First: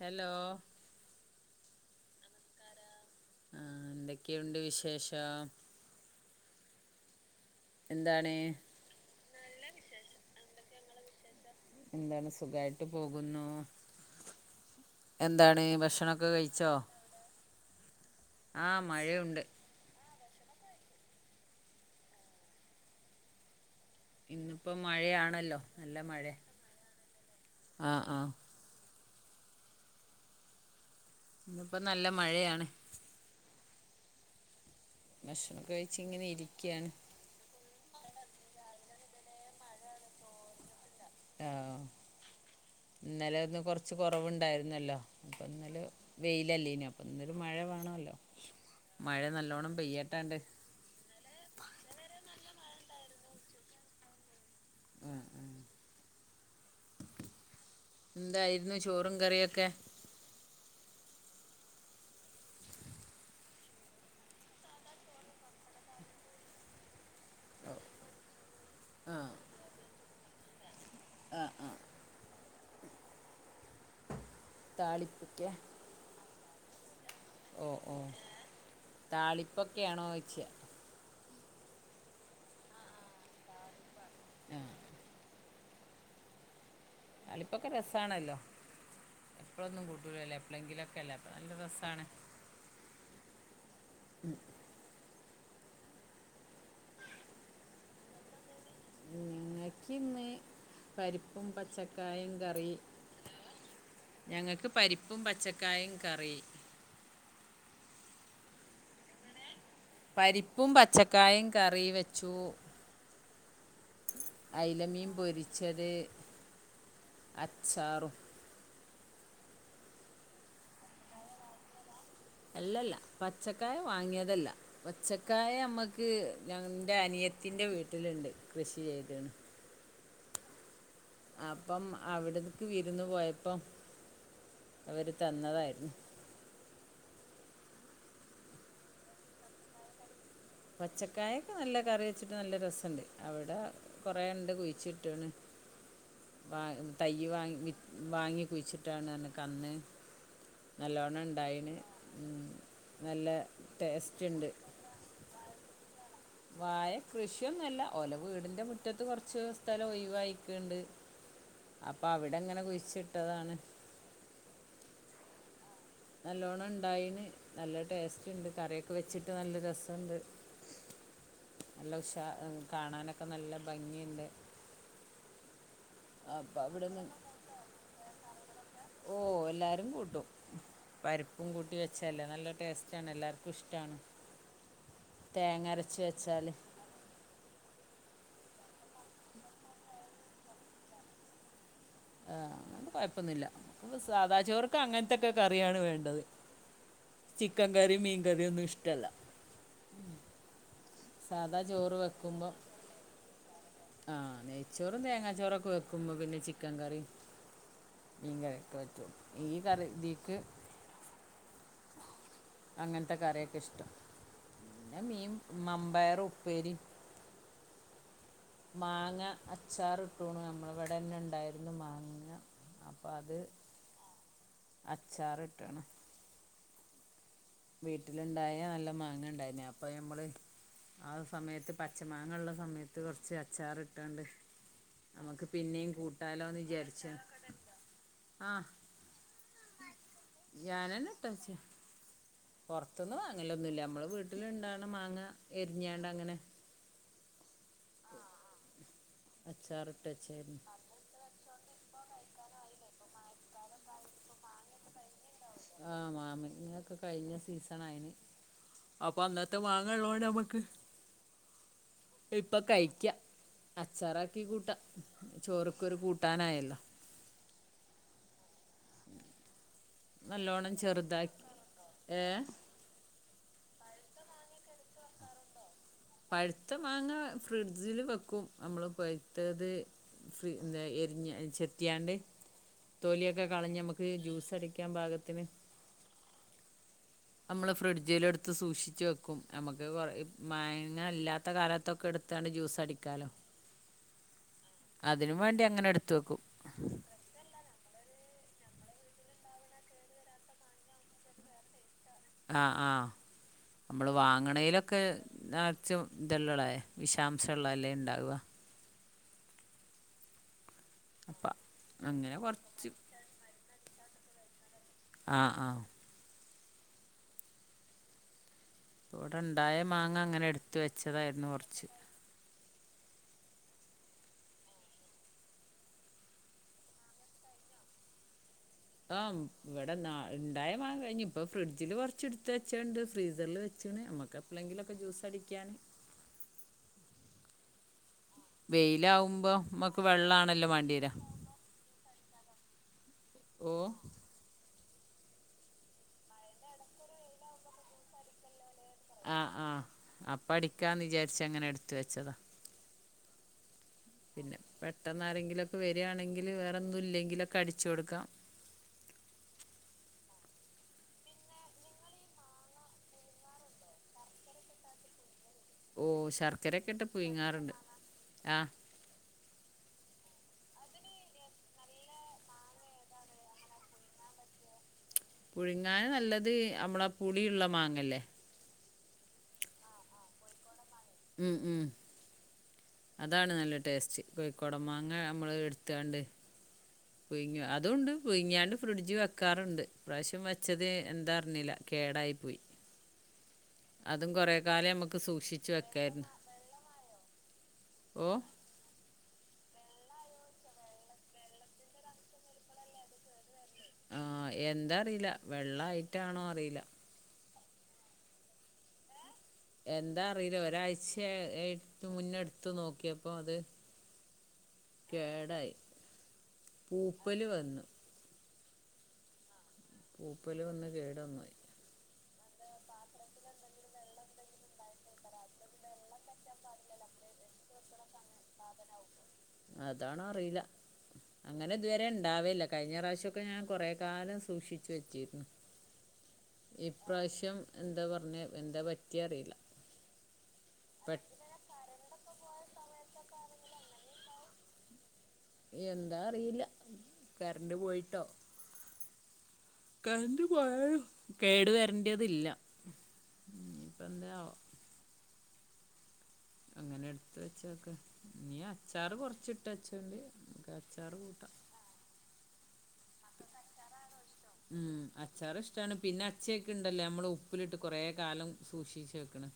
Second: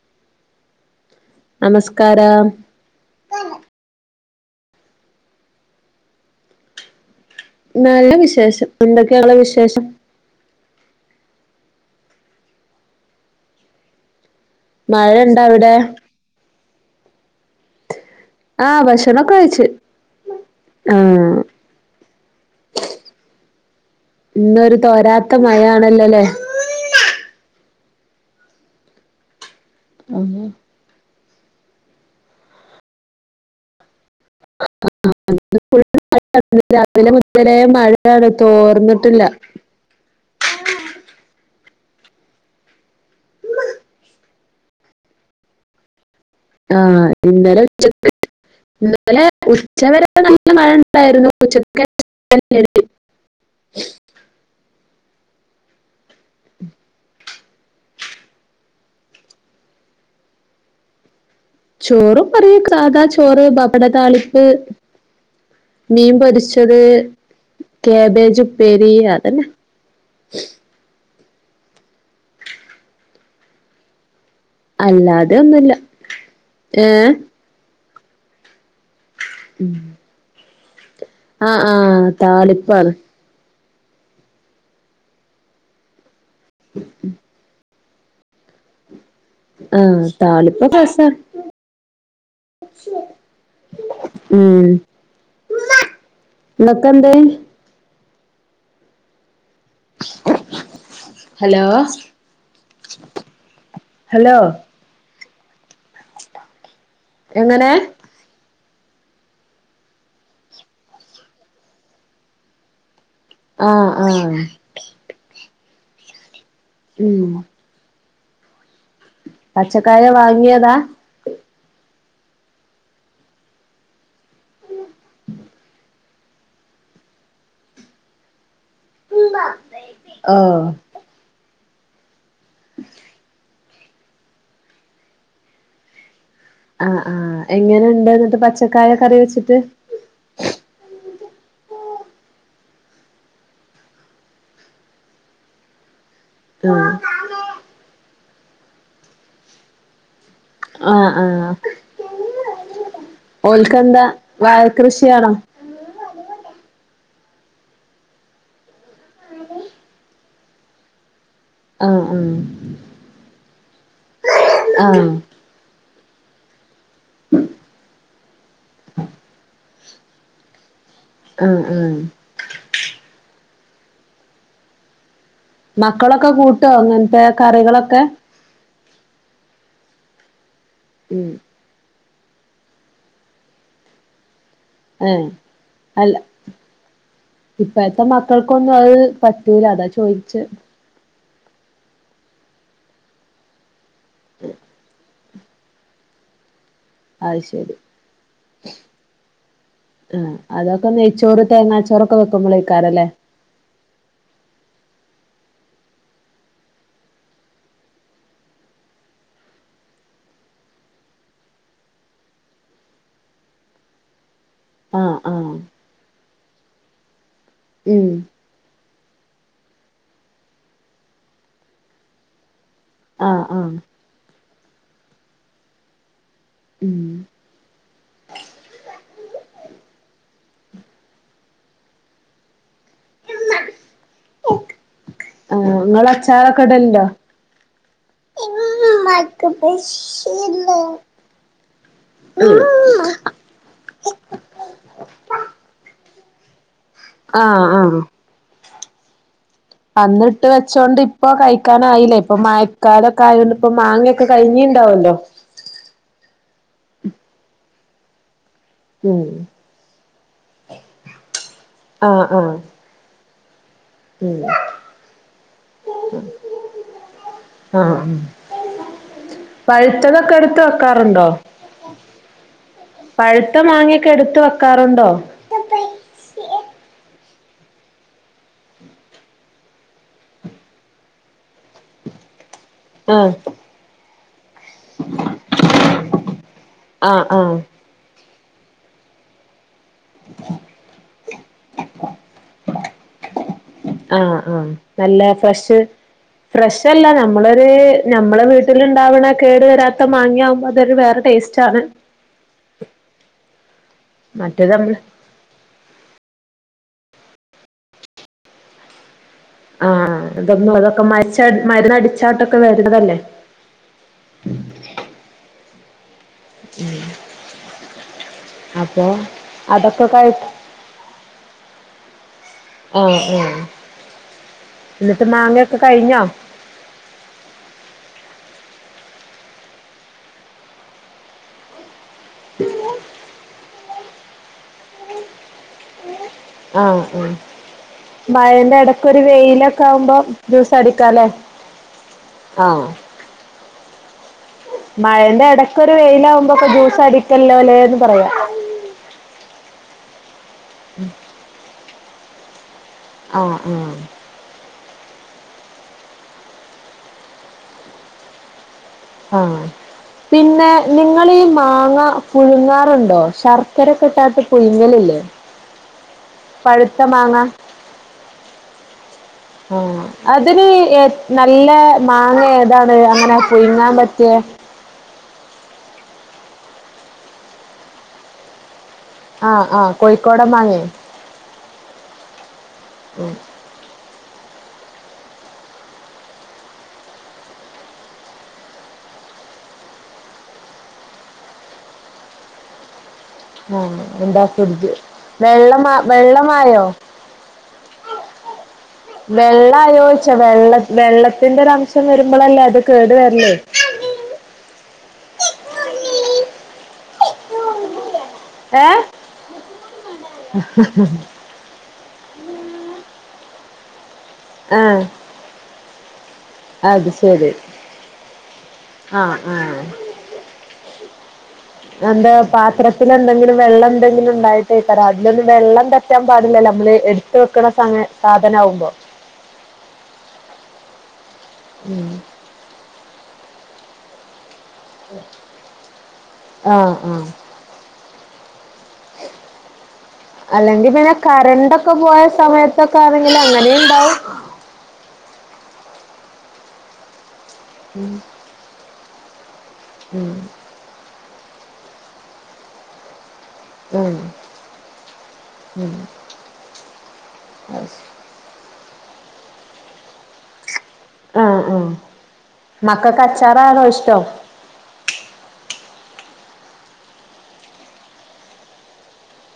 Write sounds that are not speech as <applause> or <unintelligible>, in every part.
Hello നമസ്കാരം ആഹ് എന്തൊക്കെയുണ്ട് വിശേഷം നല്ല എന്താണ് വിശേഷം എന്തൊക്കെയാണ് വിശേഷം എന്താണ് സുഖമായിട്ട് പോകുന്നു മഴണ്ടോ എന്താണ് അവിടെ ഈ ഭക്ഷണം കഴിച്ചോ ആ ആഹ് ഭക്ഷണംക്കെ മഴയുണ്ട് കഴച്ച് ആ ഇന്നിപ്പോ ഇന്നൊരു തോരാത്ത മഴയാണല്ലോ നല്ല മഴ മഴയാണല്ലോല്ലേ ആഹ ആഹ ഉ ഇന്നപ്പോ നല്ല മഴയാണ് ഭക്ഷണംൊക്കെ കഴിച്ചച്ച് ഇങ്ങനെ ഇരിക്കുകയാണ് ത് വെരെ മഴയാണ് തോർന്ന്ട്ട്ല്ല ആഹ് ഇന്നലെ ഒന്ന് കൊർച്ച് കൊറവ്ണ്ടായിര്ന്നല്ലോ അപ്പൊ ന്നല് വെയിലല്ലേനൊ ആഹ് അപ്പന്നൊരു മഴ ഇന്നലെ ഉച്ചക്ക് വാണല്ലോ ഇന്നലെ ഉച്ച വെരെ നല്ല മഴണ്ടായിര്ന്നു ഉച്ചക്ക് <unintelligible> ആഹ് ആഹ് ഉം എന്തായിരുന്നു ചോറും കറിയൊക്കെ ചോറും കറിയും സാധാ ചോറ് ബപ്പട താളിപ്പ് മീൻ പൊരിച്ചത് ക്യാബേജ്പ്പേരി അതെന്നെ ആഹ് ആഹ് അല്ലാതെ താളിപ്പൊക്കെ ഒന്നുല്ല ഏ ഓ ഓ താളിപ്പൊക്കെണോയ്ച്ച ആഹ് ആഹ് താളിപ്പാണ് ആഹ് ഉ ഉം താളിപ്പൊക്കെ രസാണല്ലോ എപ്ളൊന്നും ആഹ് കൂട്ടൂലല്ലേ താളിപ്പൊക്കെ രസാ എപ്ലങ്കിലൊക്കല്ലേ അപ്പൊ നല്ല രസാണ് ഉം ങ്ങക്കെന്തെയ് ഉം ഇങ്ങക്കിന്ന് പരിപ്പും ഹലോ പച്ചക്കായും കറി ഹലോ ഞങ്ങക്ക് പരിപ്പും പച്ചക്കായും കറി എങ്ങനെ പരിപ്പും പച്ചക്കായും കറി വെച്ചു ആഹ് ആഹ് അയ്ല മീൻ പൊരിച്ചത് ഉം ചാറും പച്ചക്കായ വാങ്ങിയതാ അല്ലല്ല പച്ചക്കായ വാങ്ങിയതല്ല പച്ചക്കായ അമ്മക്ക് ഇന്റെ അനിയത്തിന്റെ വീട്ട്ല്ണ്ട് കൃഷി ചെയ്ത്ണ് ഓഹ് അപ്പം അവ്ട്ക്ക് വിരുന്ന് പോയപ്പം അവര് തന്നതായിരുന്നു ആഹ് ആഹ് എങ്ങനെണ്ട് ന്ന്ട്ട് പച്ചക്കായ കറി വെച്ച്ട്ട് പച്ചക്കായൊക്കെ നല്ല കറി വെച്ച്ട്ട് നല്ല രസണ്ട് അവടെ കൊറേണ്ട് കുഴിച്ചിട്ട്ണ് വാ ആഹ് തയ്യ് വാങ്ങി വാങ്ങി കുഴിച്ചിട്ടാണർഞ്ഞ് കന്ന് ആഹ് നല്ലോണം ആഹ് ഇണ്ടായിണ് ഉം നല്ല ഓൽക്കെന്താ ടേസ്റ്റ്ണ്ട് വാഴ കൃഷിയാണോ വാഴ കൃഷിയൊന്നല്ല ഓലെ വീടിന്റെ മുറ്റത്ത് കൊർച്ച് സ്ഥലം ഒയ്വായിക്ക്ണ്ട് ആഹ് അപ്പ അവടെങ്ങനെ കുഴിച്ചിട്ടതാണ് ആഹ് നല്ലോണ്ണം ണ്ടായിന് നല്ല ടേസ്റ്റ്ണ്ട് കറിയൊക്കെ വെച്ച്ട്ട് നല്ല രസണ്ട് ആഹ് <inaudible> നല്ല ആഹ് ഉഷാ കാണാനൊക്കെ നല്ല ഭംഗിണ്ട് മക്കളൊക്കെ കൂട്ടോ ങ്ങൻത്തെ കറികളൊക്കെ ഓഹ് എല്ലാരും കൂട്ടും ഉം പരിപ്പും കൂട്ടി വെച്ച ല്ലെ നല്ല ടേസ്റ്റാണ് എല്ലാര്ക്കും ഇഷ്ടാണ് <unintelligible> അല്ല. ഇപ്പഴത്തെ മക്കൾക്കൊന്നും അത് പറ്റൂല. അതാ ചോയ്ച്ച് ആ, അത് കൊഴപ്പൊന്നില്ല. സാദാ ചോർക്ക് അങ്ങനത്തൊക്കെ കറിയാണ് വേണ്ടത്. അത് ചിക്കൻ ശരി കറിം, മീൻ കറിം, ഒന്നും ഇഷ്ടല്ല. ആ, അതൊക്കെ നെയ്ച്ചോറ് സാദാ ചോറ് തേങ്ങാച്ചോറൊക്കെ വെക്കുമ്പോൾ വെക്കുമ്പോൾയ്ക്കാരല്ലേ. ആ, നെയ്ച്ചോറും, തേങ്ങാച്ചോറൊക്കെ വെക്കുമ്പോ പിന്നെ ചിക്കൻ കറി മീൻ കറിയൊക്കെ പറ്റുളു. ഈ കറി ഇതിക്ക് അങ്ങനത്തെ കറിയൊക്കെ ഇഷ്ടം. പിന്നെ ആഹ് മീൻ ആഹ് മമ്പയർ, ഉപ്പേരി ഉം. മാങ്ങ അച്ചാർ ട്ടൂണു. നമ്മള വടെന്നെണ്ടായിരുന്നു മാങ്ങ. അപ്പ അത് ആഹ് ആഹ് അച്ചാർ ട്ടേണ്. ഉം <inaudible> വീട്ടിലുണ്ടായ നല്ല മാങ്ങ ണ്ടായിന്. അപ്പൊ നമ്മള് ആ, സമയത്ത് പച്ചമാങ്ങ ഉള്ള സമയത്ത് കൊറച്ച് അച്ചാർ ട്ടാണ്ട് നമക്ക് ആ പിന്നീം ഇങ്ങള് കൂട്ടാലോന്ന് അച്ചാറൊക്കെ വിചാരിച്ച ഇടലുണ്ടോ <unintelligible> പൊറ്തന്ന് വാങ്ങലഒന്നുല്ല. നമ്മള് വീട്ടില ണ്ടാണ മാങ്ങ എരിഞ്ഞാണ്ട അങ്ങനെ ആ, അ. അച്ചാറിട്ട് അന്ന്ട്ട് വെച്ചായിരുന്നു വെച്ചോണ്ട് ഇപ്പൊ ഇപ്പൊ കഴിക്കാനആയില്ലേ. ഇപ്പ മഴക്കാലൊക്കെ ആയോണ്ട് ഇപ്പോ മാങ്ങൊക്കെ കഴഞ്ഞിുണ്ടാവുല്ലോ. ആ, മാങ്ങായൊക്കെ കഴിഞ്ഞ സീസൺ ആയിന്. അപ്പൊ ഉം അന്നത്തെ മാാങ്ങള്ളണ്ട് നമ്മക്ക് ആഹ് ആഹ് ഇപ്പൊ കഴിക്ക. ഉം അച്ചാറാക്കി കൂട്ടാ. ചോർ ക് ഒരു കൂട്ടാനായല്ലോ. ആ, ഉം. <inaudible> ച്ചതൊക്കെ എടുത്തു നല്ലോണം വെക്കാറുണ്ടോ? ചെറുതാക്കി ഏ പഴുത്ത മാങ്ങയൊക്കെ എടുത്തു വെക്കാറുണ്ടോ? പഴുത്ത മാങ്ങ ഫ്രിഡ്ജില് വെക്കും. നമ്മള് പഴു ത്തത്. ഫ്രീ എരിന് ചെത്തിയാണ്ട് ആഹ് തോലിയൊക്കെ കളഞ് നമുക്ക് ജ്യൂസടി ജ്യൂസ്‌ അടിക്കാൻ പാകത്തിന് ആഹ് ആഹ് നമ്മൾ ഫ്രിഡ്ജിൽ എടുത്ത് സൂക്ഷിച്ച് വെക്കും. നമ്മക്ക് കൊറ മാങ്ങാ ഇല്ലാത്ത കാലത്തൊക്കെ എടുത്താണ്ട് ജ്യൂസ് അടിക്കാലോ. അ, ആ, നല്ല ഫ്രഷ് എടുത്ത് വെക്കും ഫ്രഷല്ല നമ്മള് അത് നമ്മളെ വീട്ടിലുണ്ടാവണ കേട് വരാത്ത മാങ്ങയകുമ്പോ അതൊരു വേറെ ടേസ്റ്റ് ആണ്. അ, ആ, നമ്മള് മറ്റേത് നമ്മള് വാങ്ങണയിലൊക്കെ തികച്ചും ഇതല്ലള്ള വിഷാംശമള്ളതല്ലേ ണ്ടാവ. ആ, അതൊന്നും അതൊക്കെ അപ്പം മരുന്നു മരുന്നടിച്ചാട്ടൊക്കെ വരാണതല്ലേ. അ, ആ. അപ്പൊ അതൊക്കെ കഴിഞ്ഞോ? എടുത്തു വെച്ചതായിരുന്നു കുറച്ച്. ആ, അ. എന്നിട്ട് മാങ്ങക്കെ കഴിഞ്ഞോ? ആ, വടെണ്ടായ മാങ്ങ കഴിഞ്ഞു. ഇപ്പൊ ഫ്രിഡ്ജില് കുറച്ച് എടുത്തു വെച്ചണ്ട്. ഫ്രീസറിൽ വെച്ചണ് നമ്മക്ക് എപ്പളെങ്കിലും ഒക്കെ ജ്യൂസ്ടിക്കാൻ. അ, ആ. മഴന്റെ ഇടക്കൊ ഒരു വെയിലാവുമ്പോൾ വെയിലൊക്കെ നമുക്ക് ആകുമ്പോ വെള്ളമാണല്ലോ ജ്യൂസ വേണ്ടി വരിക അടിക്കാലേ. ആന്നോ ഓഹ് മഴേന്റെ എടക്കൊരു വെയിലാകുമ്പൊക്കെ ജ്യൂസടിക്കല്ലോല്ലേന്ന് പറയാം ആഹ് ആഹ് അപ്പ അടിക്കാന്ന് വിചാരിച്ചങ്ങനെ എടുത്ത് വെച്ചതാ ആഹ് ആഹ് പിന്നെ പെട്ടെന്ന് ആരെങ്കിലൊക്കെ വെരാണെങ്കില് വേറെന്നും ഇല്ലെങ്കിലൊക്കെ അടിച്ചു കൊടുക്കാം ആഹ് പിന്നെ നിങ്ങളീ മാങ്ങ പുഴുങ്ങാറുണ്ടോ ശർക്കരക്കെ ഇട്ടാട്ട് പുഴുങ്ങലില്ലേ ഓഹ് ശർക്കരെയെക്കെ പഴുത്ത ഇട്ട് മാങ്ങ പുഴുങ്ങാറ്ണ്ട് ആഹ് ആഹ് അതിന് ഏത് നല്ല മാങ്ങ ഏതാണ് അങ്ങനെ പുയ്ങ്ങാൻ പറ്റിയെ പുഴുങ്ങാൻ നല്ലത് നമ്മളെ ആ പുളിയുള്ള മാങ്ങല്ലേ ആഹ് ആഹ് കോഴിക്കോടൻ മാങ്ങെയോ ഉം ഉം അതാണ് നല്ല ടേസ്റ്റ് കോയിക്കോടൻ മാങ്ങ നമ്മള് എടുത്താണ്ട് പുയ്ങ്ങാ അതൂണ്ട് പുയിങ്ങിയാണ്ട് ഫ്രിഡ്ജ് വെക്കാറുണ്ട് ഇപ്രാവശ്യം വെച്ചത് എന്താ അറിഞ്ഞീല്ലാ കേടായിപ്പോയി ആഹ് അതും എന്താ കൊറെ കാലം ഫ്രിഡ്ജ് ഞമ്മക്ക് സൂക്ഷിച്ചു വെള്ളമാ വെക്കായിരുന്നു വെള്ളമായോ ഓഹ് വെള്ളായോച്ചാ വെള്ള വെള്ളത്തിന്റെ ഒരംശം വരുമ്പളല്ലേ അത് കേടുവരല് ആഹ് എന്താറിയില്ലാ വെള്ളായിട്ടാണോ അറീല്ലാ ഏഹ് എന്താ അറിയില്ലാ ഒരാഴ്ച്ച എട് മുന്നെ എടുത്ത് നോക്കിയപ്പം അത് ആഹ് കേടായി അത് പൂപ്പല് ശെരി വന്നു ആഹ് ആഹ് പൂപ്പല് വന്ന് കേട് വന്നോയി എന്താ പാത്രത്തിലെന്തെങ്കിലും വെള്ളം എന്തെങ്കിലും ഇണ്ടായിട്ടായിക്കാരം അതിലൊന്ന് വെള്ളം തട് പറ്റാൻ പാടില്ലല്ലോ നമ്മള് എടുത്ത് വെക്കണ സ സാധനാകുമ്പോ അതാണോ അറിയൂല്ലാ അങ്ങനെ ഇതുവരെ ഇണ്ടാവലില്ലാ കഴിഞ്ഞ പ്രാവശ്യൊക്കെ ഞാൻ കൊറെ കാലം സൂക്ഷി ച്ചുവെച്ചീരുന്നു ആഹ് ഈപ്രാവശ്യം എന്താ പറഞ്ഞെ എന്താ പറ്റ് അല്ലെങ്കി പിന്നെ പെട്ട് കറൻ്റൊക് ഒക്കെ പോയ സമയത്തൊക്കെ ആണെങ്കി അങ്ങനെ ഇണ്ടാവും എന്താറീല്ലാ കറൻ്റ് പോയിട്ടോ ഉം കറൻ്റ് പോയാലും കേട് വെരണ്ടിയെതില്ലാ ഉം ഉം അങ്ങനെ എടുത്ത് അത് വെച്ചെയെക്കെ ശരി ഇനീ അച്ചാറ് കൊറച്ചിട്ട് വെച്ചെണ്ട് നമുക്ക് അച്ചാറ് കൂട്ടാം മക്കക്ക് അച്ചാറാന്നോ ഇഷ്ട്ടം ഉം അച്ചാറിഷ്ട്ടാണ് പിന്നെ അച്ചിയൊക്കെ ഇണ്ടല്ലേ നമ്മള് ഉപ്പിലിട്ട് കൊറെ കാലം സൂക്ഷിച്ചു വെക്ക്ണ്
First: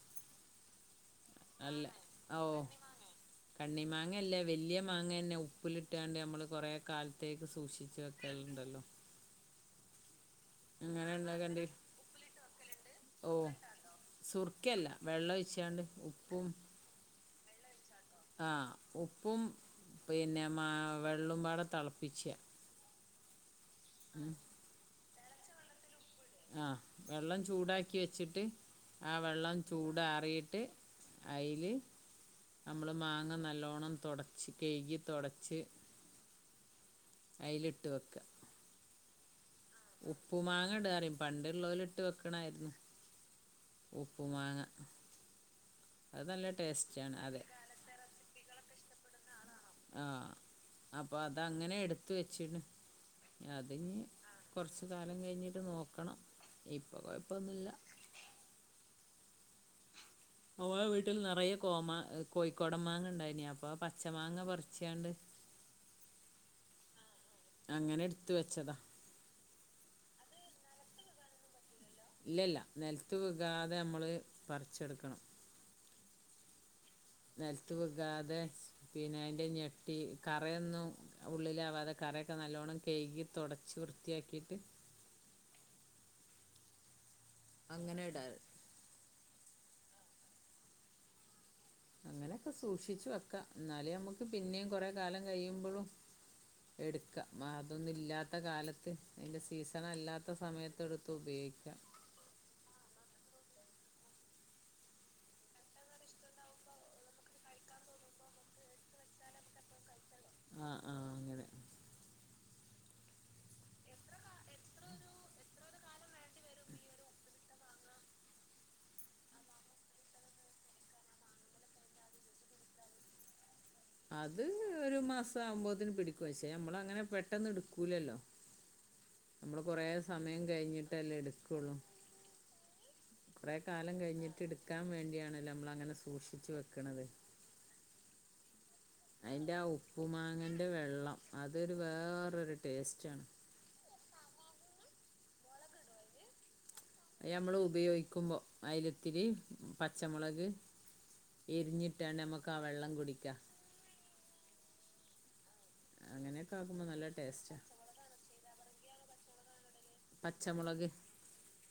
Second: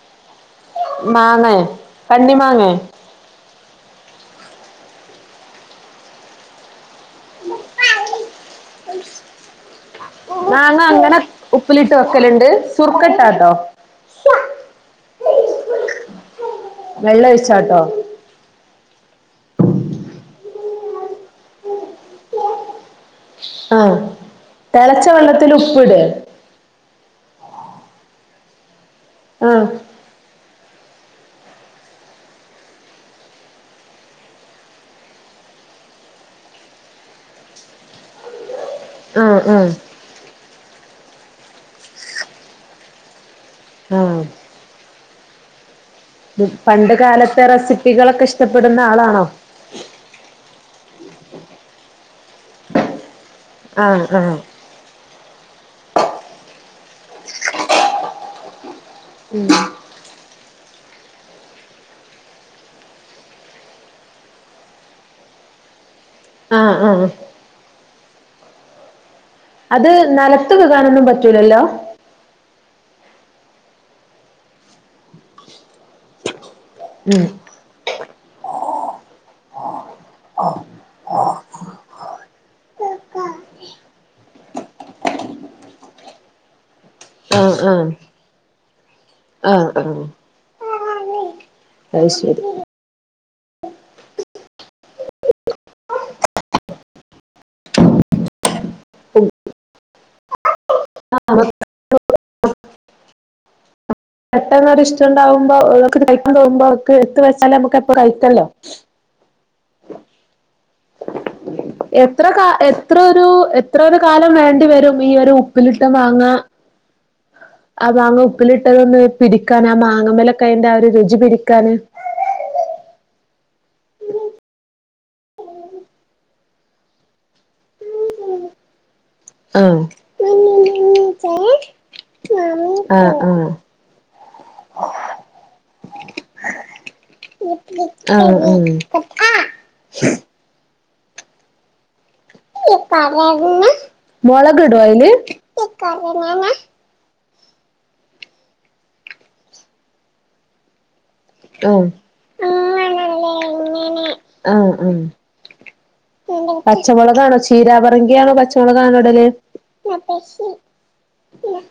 മാങ്ങ അല്ലാ ഓഹ് മാങ്ങേ കണ്ണിമാങ്ങേ കണ്ണി മാങ്ങയല്ലാ വെല്യ മാങ്ങ തന്നെ ഉപ്പിലിട്ടാണ്ട് നമ്മള് കൊറെ കാലത്തേക്ക് സൂക്ഷിച്ചു വെക്കല്ണ്ടല്ലോ മാങ്ങ അങ്ങനെ ഉപ്പിലിട്ട് വെക്കല്ണ്ട് സുർക്ക ഇട്ടാട്ടോ സുർക്കയല്ലാ വെള്ളൊഴിച്ചാണ്ട് ഉപ്പും വെള്ള ഒഴിച്ചാട്ടോ? ആഹ് ഉപ്പും പിന്നെ മാ വെള്ളം പാടെ തിളപ്പിച്ച് ആഹ് തിളച്ച വെള്ളത്തില് ഉപ്പ് ഇട് ആഹ് വെള്ളം ചൂടാക്കി വെച്ചിട്ട് ആഹ് വെള്ളം ചൂടാറിയിട്ട് അയില് നമ്മള് മാങ്ങ നല്ലോണ്ണം തൊടച്ച് കഴുകി തൊടച്ച് അയിലിട്ട് വെക്കുക ആഹ് ആഹ് ഉപ്പു മാങ്ങ ഇടാറിം പണ്ടുള്ളോല് ഇട്ട് വെക്കണായിരുന്നു ആഹ് ഉപ്പ് മാങ്ങ പണ്ട് അതെ കാലത്തെ റെസിപ്പികളൊക്കെ ഇഷ്ടപ്പെടുന്ന ആളാണോ ആഹ് അപ്പൊ അതങ്ങനെ എടുത്ത് വെച്ചണ് അതിഞ്ഞി ആഹ് ആഹ് കൊറച്ച് കാലം കഴിഞ്ഞിട്ട് നോക്കണം ഇപ്പം കൊഴപ്പൊന്നൂല്ല <inaudible> ഓളെ വീട്ടില് നിറയെ കോമാ കോഴിക്കോടൻ മാങ്ങയുണ്ടായീനി അപ്പൊ ആഹ് പച്ച മാങ്ങ പറിച്ചാണ്ട് ആഹ് ആഹ് അങ്ങനെടുത്ത് വെച്ചതാ അത് നെലത്ത് വെക്കാനൊന്നും പറ്റൂലല്ലോ ഇല്ലല്ല നെലത്ത് വെക്കാതെ ഞമ്മള് പറിച്ചെടുക്കണം ഉം നെലത്ത് വെക്കാതെ പിന്നെ അയിൻ്റെ ഞെട്ടി കറയൊന്നും ഉള്ളിലാവാതെ കറയൊക്കെ നല്ലോണം കഴുകി തൊടച്ച് വൃത്തിയാക്കീട്ട് ആഹ് ആഹ് അങ്ങനെയിടാറ് ആഹ് ആഹ് അത് ശരി അങ്ങനെയൊക്കെ സൂക്ഷിച്ചു വെക്കാം എന്നാലേ ഞമ്മക്ക് പിന്നേം കൊറെ കാലം കയ്യുമ്പളും എടുക്കാം അതൊന്നും ഇല്ലാത്ത കാലത്ത് അയിന്റെ സീസണല്ലാത്ത സമയത്ത് എടുത്ത് എടുത്തുപയോഗിക്കാം പെട്ടെന്നൊരിഷ്ടണ്ടാകുമ്പോ നമ്മക്ക് കഴിക്കാൻ തോന്നുമ്പോ അതൊക്കെ എടുത്ത് വെച്ചാല് നമുക്ക് എടുത്ത് കയിക്കാല്ലോ ആഹ് ആഹ് അങ്ങനെ എത്ര കാ എത്രൊരു എത്ര ഒരു കാലം വേണ്ടി വരും ഈ ഒരു ഉപ്പിലിട്ട മാങ്ങ ആഹ് മാങ്ങ ഉപ്പിലിട്ടതൊന്ന് പിടിക്കാന് ആഹ് മാങ്ങമ്മേലൊക്കെ അയിന്റെ ആഹ് ഒരു രുചി പിടിക്കാന് അത് ഒരു മാസാവുമ്പോത്തിന് പിടിക്കും പക്ഷേ ഞമ്മള് അങ്ങനെ പെട്ടന്ന് എടുക്കൂലല്ലോ നമ്മള് ആഹ് കൊറേ സമയം കയിഞ്ഞിട്ടല്ലേ എടുക്കുവൊള്ളൂ ആഹ് ആഹ് കൊറേ കാലം കഴിഞ്ഞിട്ട് എടുക്കാൻ വേണ്ടിയാണല്ലോ നമ്മളങ്ങനെ സൂക്ഷിച്ച് വെക്കണത് ആഹ് ആഹ് അയിന്റെ ആഹ് ഉപ്പു മാങ്ങേന്റെ വെള്ളം അതൊരു വേറെ മൊളക് ഇടുവോ അയില് അത് ഞമ്മള് ഉപയോഗിക്കുമ്പോ അയ്ലിത്തിരി പച്ചമുളക് ആഹ് എരിഞ്ഞിട്ടാണ്ട് അമക്കാവെള്ളം കുടിക്കാം ആഹ് ആഹ് അങ്ങനെയൊക്കെ ആക്കുമ്പോ നല്ല പച്ചമൊളകാണോ ടേസ്റ്റാ ചീരാ പർ പർങ്കിയാണോ പച്ചമൊളകാണൊ ഇടല് പച്ചമുളക്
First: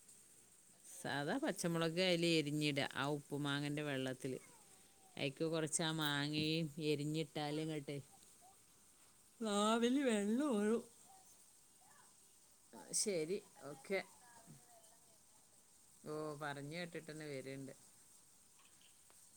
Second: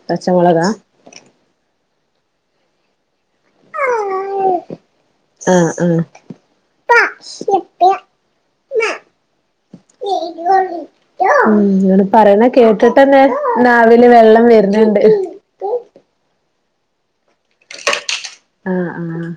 പച്ചമൊളകാ സാധാ പച്ചമുളക് അയില് എരിഞ്ഞിടുകാ ആഹ് ഉപ്പു മാങ്ങേന്റെ വെള്ളത്തില് അയിക്ക് ആഹ് കൊർച്ചാമാങ്ങേം എരിഞ്ഞിട്ടാല് ഇങ്ങട്ട് ആഹ് നാവില് വെള്ളൂറും ഉം ഇങ്ങള് പറിണത് കേട്ടിട്ടെന്നെ ശരി ഓക്കെ നാവില് വെള്ളം വെര്ണ് ണ്ട് ഓഹ് പറഞ്ഞ് കേട്ട്ട്ടെന്നെ വെര്ണ്ട് ആഹ് ആഹ്